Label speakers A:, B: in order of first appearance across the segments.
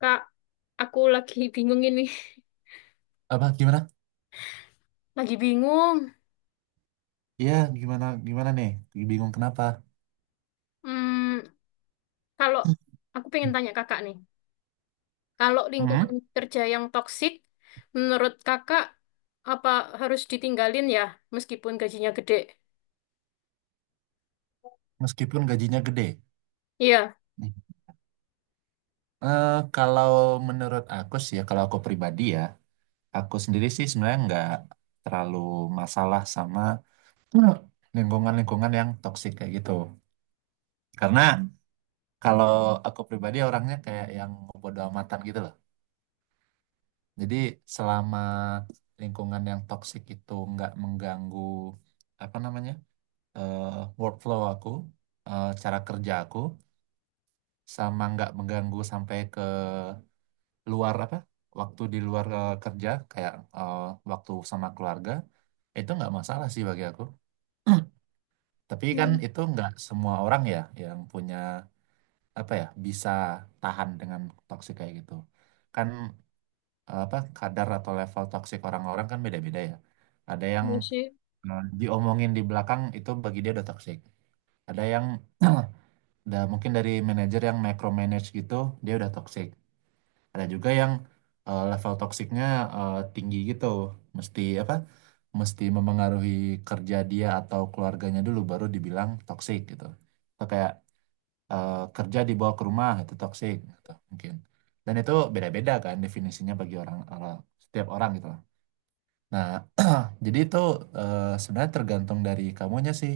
A: Kak, aku lagi bingung ini.
B: Apa gimana?
A: Lagi bingung.
B: Iya, gimana gimana nih? Bingung kenapa?
A: Hmm, kalau aku pengen tanya kakak nih, kalau
B: Hmm,
A: lingkungan kerja yang toksik, menurut kakak apa harus ditinggalin ya, meskipun gajinya gede?
B: Meskipun gajinya gede.
A: Iya.
B: Hmm. Kalau menurut aku sih ya, kalau aku pribadi ya, aku sendiri sih sebenarnya nggak terlalu masalah sama eh, lingkungan-lingkungan yang toksik kayak gitu. Karena kalau aku pribadi orangnya kayak yang bodo amatan gitu loh. Jadi selama lingkungan yang toksik itu nggak mengganggu apa namanya? eh, Workflow aku, cara kerja aku, sama nggak mengganggu sampai ke luar apa, waktu di luar kerja, kayak waktu sama keluarga, itu nggak masalah sih bagi aku. Tapi kan
A: Hmm,
B: itu nggak semua orang ya yang punya apa ya bisa tahan dengan toksik kayak gitu. Kan apa kadar atau level toksik orang-orang kan beda-beda ya. Ada yang
A: iya sih.
B: diomongin di belakang itu bagi dia udah toksik. Ada yang mungkin dari manajer yang micromanage gitu, dia udah toxic. Ada juga yang level toksiknya tinggi gitu, mesti apa mesti memengaruhi kerja dia atau keluarganya dulu baru dibilang toxic gitu. Atau kayak kerja dibawa ke rumah itu toxic gitu mungkin. Dan itu beda-beda kan definisinya bagi orang orang setiap orang gitu lah. Nah, jadi itu sebenarnya tergantung dari kamunya sih.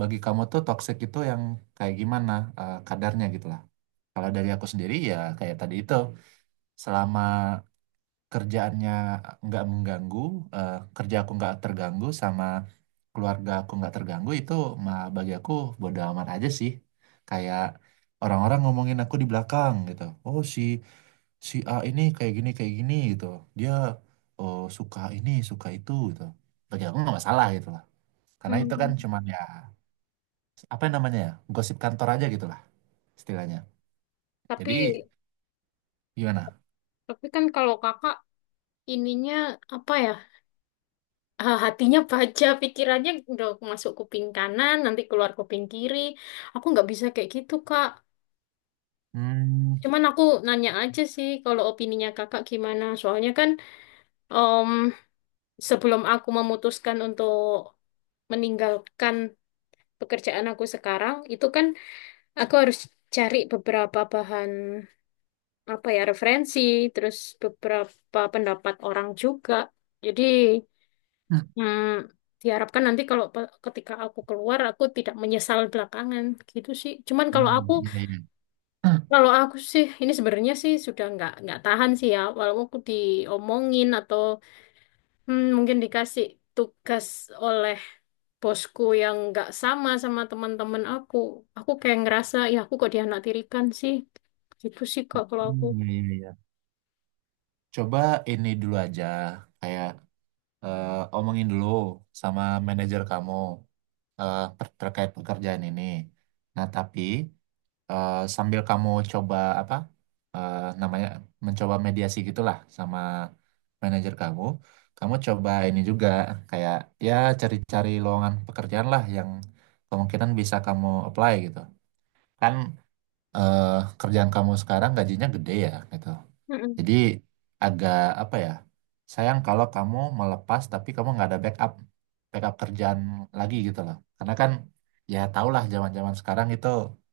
B: Bagi kamu tuh toxic itu yang kayak gimana kadarnya gitu lah. Kalau dari aku sendiri ya kayak tadi itu, selama kerjaannya nggak mengganggu, kerja aku nggak terganggu, sama keluarga aku nggak terganggu, itu mah bagi aku bodo amat aja sih. Kayak orang-orang ngomongin aku di belakang gitu. Oh, si si A ini kayak gini gitu. Dia, oh, suka ini suka itu gitu. Bagi aku nggak masalah gitu lah. Karena itu kan
A: Hmm.
B: cuman ya apa namanya ya gosip kantor aja gitu lah istilahnya.
A: Tapi,
B: Jadi gimana?
A: tapi kan kalau kakak ininya apa ya? Hatinya baja, pikirannya udah masuk kuping kanan, nanti keluar kuping kiri. Aku nggak bisa kayak gitu, Kak.
B: Hmm.
A: Cuman aku nanya aja sih kalau opininya kakak gimana. Soalnya kan em, sebelum aku memutuskan untuk meninggalkan pekerjaan aku sekarang, itu kan aku harus cari beberapa bahan apa ya referensi, terus beberapa pendapat orang juga. Jadi hmm, diharapkan nanti kalau ketika aku keluar aku tidak menyesal belakangan gitu sih. Cuman kalau
B: Hmm,
A: aku
B: iya, iya.
A: Kalau aku sih, ini sebenarnya sih sudah nggak tahan sih ya. Walaupun aku diomongin atau mungkin dikasih tugas oleh bosku yang nggak sama sama teman-teman aku kayak ngerasa ya aku kok dianak tirikan sih. Gitu sih kak kalau aku.
B: Hmm, iya, iya, iya. Coba ini dulu aja, kayak omongin dulu sama manajer kamu, terkait pekerjaan ini. Nah, tapi sambil kamu coba apa namanya mencoba mediasi gitulah sama manajer kamu, kamu coba ini juga kayak ya cari-cari lowongan pekerjaan lah yang kemungkinan bisa kamu apply gitu. Kan eh, kerjaan kamu sekarang gajinya gede ya gitu.
A: Mm-mm.
B: Jadi agak apa ya? Sayang kalau kamu melepas tapi kamu nggak ada backup backup kerjaan lagi gitu loh. Karena kan ya tau lah zaman-zaman sekarang itu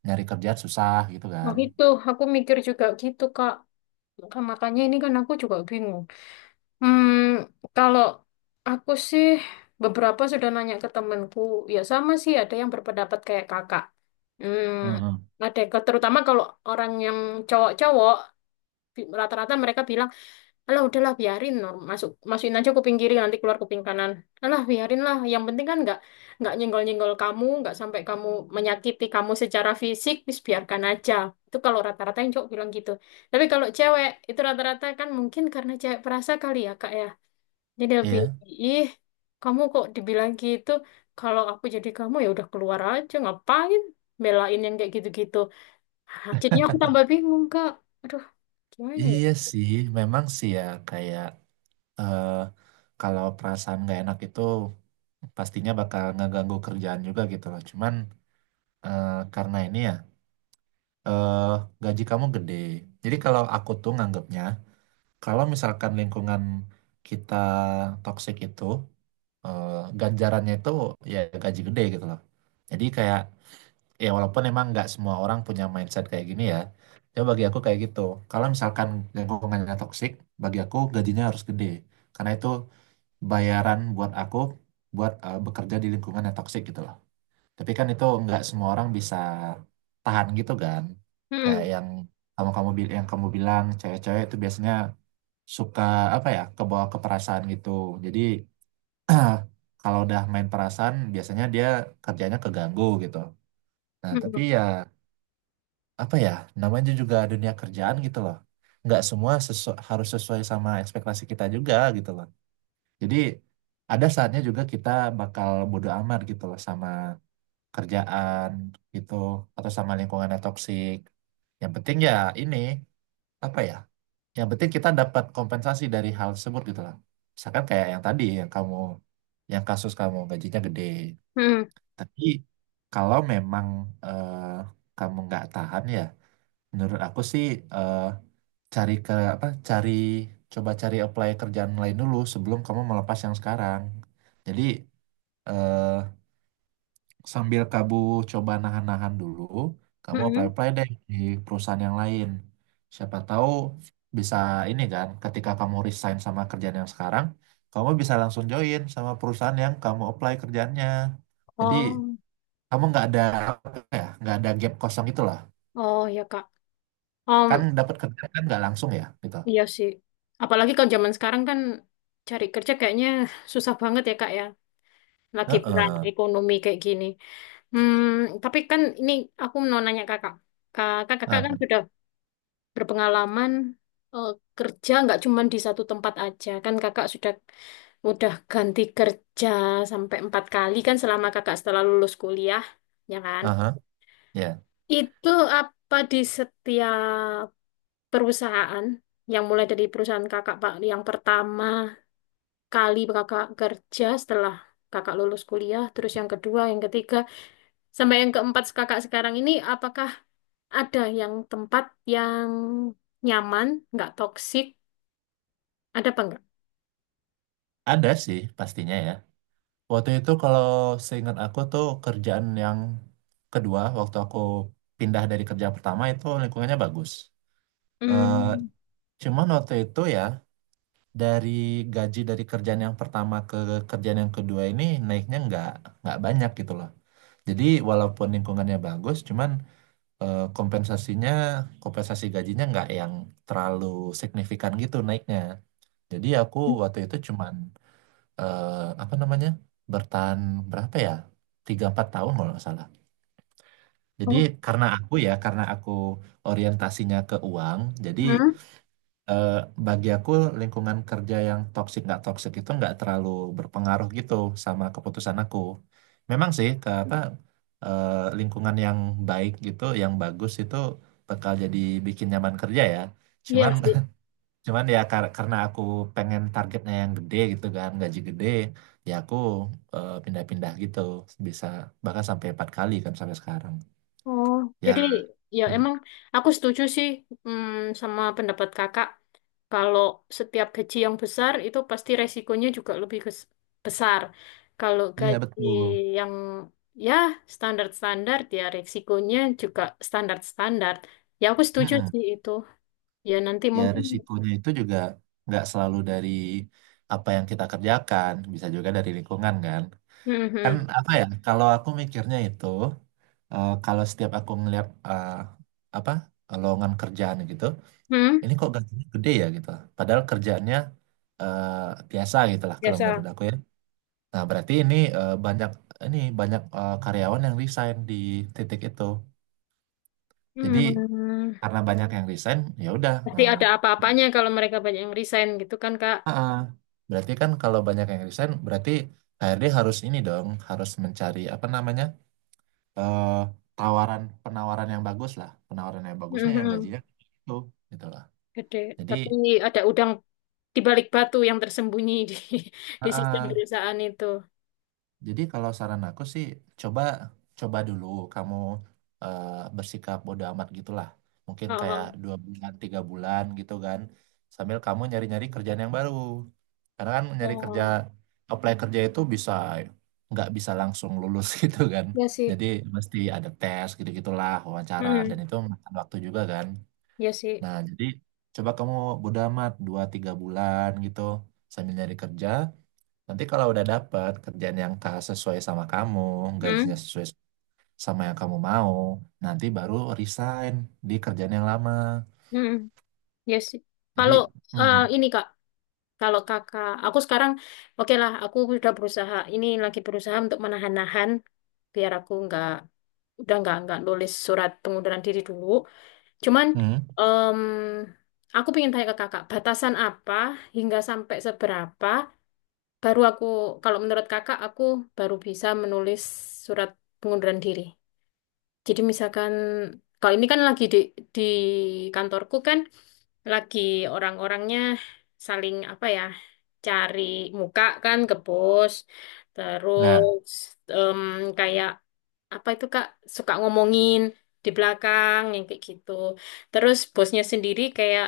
B: nyari kerjaan susah gitu
A: Nah
B: kan.
A: itu aku mikir juga gitu kak. Makanya ini kan aku juga bingung. Hmm, kalau aku sih beberapa sudah nanya ke temenku, ya sama sih ada yang berpendapat kayak kakak. Hmm,
B: Mhm.
A: ada terutama kalau orang yang cowok-cowok rata-rata mereka bilang, alah udahlah biarin masukin aja kuping kiri nanti keluar kuping kanan. Alah biarin lah, yang penting kan nggak nyenggol-nyenggol kamu, nggak sampai kamu menyakiti kamu secara fisik, biarkan aja. Itu kalau rata-rata yang cowok bilang gitu. Tapi kalau cewek itu rata-rata kan mungkin karena cewek perasa kali ya kak ya. Jadi lebih,
B: Iya.
A: ih, kamu kok dibilang gitu, kalau aku jadi kamu ya udah keluar aja, ngapain belain yang kayak gitu-gitu. Ah, jadinya aku tambah bingung, Kak. Aduh, gimana ya?
B: Iya sih, memang sih ya kayak eh, kalau perasaan nggak enak itu pastinya bakal ngeganggu kerjaan juga gitu loh. Cuman eh, karena ini ya eh, gaji kamu gede. Jadi kalau aku tuh nganggapnya kalau misalkan lingkungan kita toksik itu, eh, ganjarannya itu ya gaji gede gitu loh. Jadi kayak ya walaupun emang nggak semua orang punya mindset kayak gini ya, ya bagi aku kayak gitu. Kalau misalkan lingkungannya toksik, bagi aku gajinya harus gede. Karena itu bayaran buat aku buat bekerja di lingkungan yang toksik gitu loh. Tapi kan itu nggak semua orang bisa tahan gitu kan. Kayak
A: Mm-mm,
B: yang kamu kamu yang kamu bilang, cewek-cewek itu biasanya suka apa ya kebawa ke perasaan gitu. Jadi kalau udah main perasaan biasanya dia kerjanya keganggu gitu. Nah tapi
A: mm-mm,
B: ya apa ya, namanya juga dunia kerjaan gitu loh, nggak semua harus sesuai sama ekspektasi kita juga gitu loh. Jadi ada saatnya juga kita bakal bodo amat gitu loh sama kerjaan gitu, atau sama lingkungan yang toksik. Yang penting ya ini apa ya, yang penting kita dapat kompensasi dari hal tersebut gitu lah. Misalkan kayak yang tadi, yang kasus kamu gajinya gede.
A: mm-mm,
B: Tapi kalau memang eh, kamu nggak tahan ya, menurut aku sih eh, cari ke apa cari coba cari apply kerjaan lain dulu sebelum kamu melepas yang sekarang. Jadi eh, sambil kamu coba nahan-nahan dulu, kamu
A: mm-mm.
B: apply-apply deh di perusahaan yang lain. Siapa tahu bisa, ini kan ketika kamu resign sama kerjaan yang sekarang, kamu bisa langsung join sama perusahaan yang kamu apply kerjaannya. Jadi
A: Oh,
B: kamu nggak ada apa ya, nggak ada gap kosong itulah.
A: oh ya, Kak.
B: Kan
A: Um,
B: dapat kerjaan kan nggak langsung ya, gitu.
A: iya sih. Apalagi kalau zaman sekarang kan cari kerja kayaknya susah banget ya, Kak ya. Lagi perang
B: Heeh.
A: ekonomi kayak gini. Hmm, tapi kan ini aku mau nanya Kakak. Kakak
B: Apa?
A: kan sudah berpengalaman eh, kerja nggak cuma di satu tempat aja. Kan kakak udah ganti kerja sampai empat kali kan selama kakak setelah lulus kuliah, ya kan?
B: Aha, ya,
A: Itu apa di setiap perusahaan yang mulai dari perusahaan kakak Pak yang pertama kali kakak kerja setelah kakak lulus kuliah, terus yang kedua, yang ketiga, sampai yang keempat kakak sekarang ini, apakah ada yang tempat yang nyaman, nggak toksik, ada apa enggak?
B: ada sih pastinya ya. Waktu itu kalau seingat aku tuh kerjaan yang kedua waktu aku pindah dari kerja pertama itu lingkungannya bagus. Eh,
A: Hmm.
B: cuman waktu itu ya dari gaji dari kerjaan yang pertama ke kerjaan yang kedua ini naiknya nggak banyak gitu loh. Jadi walaupun lingkungannya bagus, cuman eh, kompensasinya kompensasi gajinya nggak yang terlalu signifikan gitu naiknya. Jadi aku waktu itu cuman eh, apa namanya bertahan berapa ya 3-4 tahun kalau nggak salah. Jadi
A: Oh,
B: karena aku orientasinya ke uang. Jadi
A: hmm?
B: eh, bagi aku lingkungan kerja yang toksik nggak toksik itu nggak terlalu berpengaruh gitu sama keputusan aku. Memang sih ke apa eh, lingkungan yang baik gitu, yang bagus itu bakal jadi bikin nyaman kerja ya.
A: Iya
B: Cuman
A: sih.
B: Cuman ya karena aku pengen targetnya yang gede gitu kan, gaji gede, ya aku pindah-pindah gitu. Bisa bahkan sampai 4 kali kan sampai sekarang.
A: Oh,
B: Ya,
A: jadi ya emang aku setuju sih sama pendapat kakak. Kalau setiap gaji yang besar itu pasti resikonya juga lebih besar. Kalau
B: iya
A: gaji
B: betul.
A: yang ya standar-standar ya resikonya juga standar-standar. Ya aku setuju
B: Mm-mm.
A: sih itu. Ya nanti
B: Ya
A: mungkin.
B: risikonya itu juga nggak selalu dari apa yang kita kerjakan, bisa juga dari lingkungan kan. Kan
A: Mhm.
B: apa ya, kalau aku mikirnya itu, kalau setiap aku ngeliat apa lowongan kerjaan gitu,
A: Hmm,
B: ini kok gajinya gede ya gitu. Padahal kerjaannya eh, biasa gitulah kalau menurut
A: biasa.
B: aku ya. Nah, berarti ini banyak karyawan yang resign di titik itu. Jadi
A: Hmm.
B: karena banyak yang resign, ya udah.
A: Pasti ada apa-apanya kalau mereka banyak yang resign gitu kan Kak.
B: Ah, ah. Berarti kan kalau banyak yang resign, berarti HRD harus ini dong, harus mencari apa namanya eh, penawaran yang bagus lah, penawaran yang bagusnya yang
A: Mhm.
B: gajinya itu, gitulah.
A: Gede.
B: Jadi,
A: Tapi ada udang di balik batu yang tersembunyi di
B: ah,
A: di sistem
B: ah.
A: perusahaan itu.
B: Jadi kalau saran aku sih coba coba dulu, kamu eh, bersikap bodo amat gitulah. Mungkin kayak
A: Oh,
B: 2 bulan 3 bulan gitu kan. Sambil kamu nyari-nyari kerjaan yang baru. Karena kan nyari kerja
A: oh,
B: apply kerja itu nggak bisa langsung lulus gitu kan.
A: ya sih.
B: Jadi mesti ada tes gitu-gitulah, wawancara, dan
A: Hmm,
B: itu makan waktu juga kan.
A: ya sih.
B: Nah jadi coba kamu bodo amat 2-3 bulan gitu sambil nyari kerja. Nanti kalau udah dapat kerjaan yang sesuai sama kamu, gajinya
A: Hmm,
B: sesuai sama yang kamu mau, nanti baru resign di kerjaan yang lama.
A: hmm, ya sih. Kalau
B: Jadi, hmm,
A: ini Kak, kalau Kakak, aku sekarang oke lah, aku udah berusaha. Ini lagi berusaha untuk menahan-nahan biar aku nggak udah nggak nulis surat pengunduran diri dulu. Cuman
B: hmm,
A: em, aku pengen tanya ke Kakak, batasan apa hingga sampai seberapa? Baru aku, kalau menurut kakak, aku baru bisa menulis surat pengunduran diri. Jadi misalkan, kalau ini kan lagi di kantorku kan, lagi orang-orangnya saling apa ya, cari muka kan ke bos,
B: nah,
A: terus em, kayak apa itu Kak suka ngomongin di belakang yang kayak gitu. Terus bosnya sendiri kayak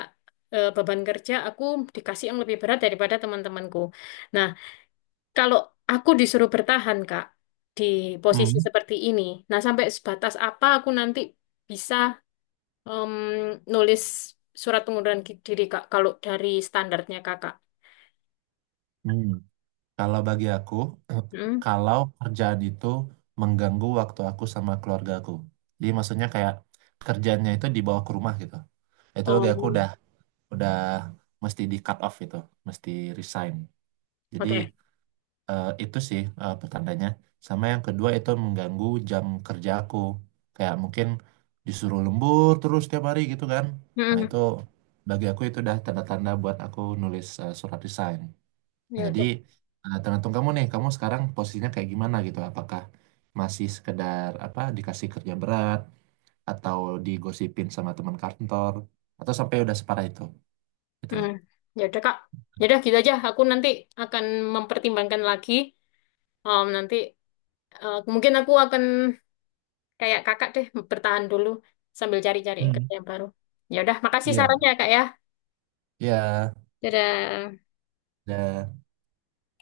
A: beban kerja aku dikasih yang lebih berat daripada teman-temanku. Nah, kalau aku disuruh bertahan, Kak, di posisi
B: hmm,
A: seperti ini, nah sampai sebatas apa aku nanti bisa em, nulis surat pengunduran diri, Kak, kalau dari standarnya Kakak.
B: hmm. Kalau bagi aku,
A: Hmm?
B: kalau kerjaan itu mengganggu waktu aku sama keluarga aku, jadi maksudnya kayak kerjaannya itu dibawa ke rumah gitu. Itu bagi aku
A: Oh,
B: udah mesti di cut off, itu mesti resign. Jadi
A: oke.
B: Itu sih pertandanya. Sama yang kedua itu mengganggu jam kerja aku. Kayak mungkin disuruh lembur terus tiap hari gitu kan. Nah
A: Hmm,
B: itu bagi aku itu udah tanda-tanda buat aku nulis surat resign. Nah,
A: ya
B: jadi
A: udah.
B: tergantung kamu nih, kamu sekarang posisinya kayak gimana gitu. Apakah masih sekedar apa dikasih kerja berat, atau digosipin sama teman kantor, atau sampai udah separah itu gitu
A: Hmm,
B: loh.
A: ya udah, Kak. Ya udah gitu aja. Aku nanti akan mempertimbangkan lagi. Nanti mungkin aku akan kayak Kakak deh bertahan dulu sambil cari-cari
B: Hmm.
A: kerja yang baru. Ya udah, makasih
B: Iya,
A: sarannya, Kak ya.
B: iya.
A: Dadah.
B: Dan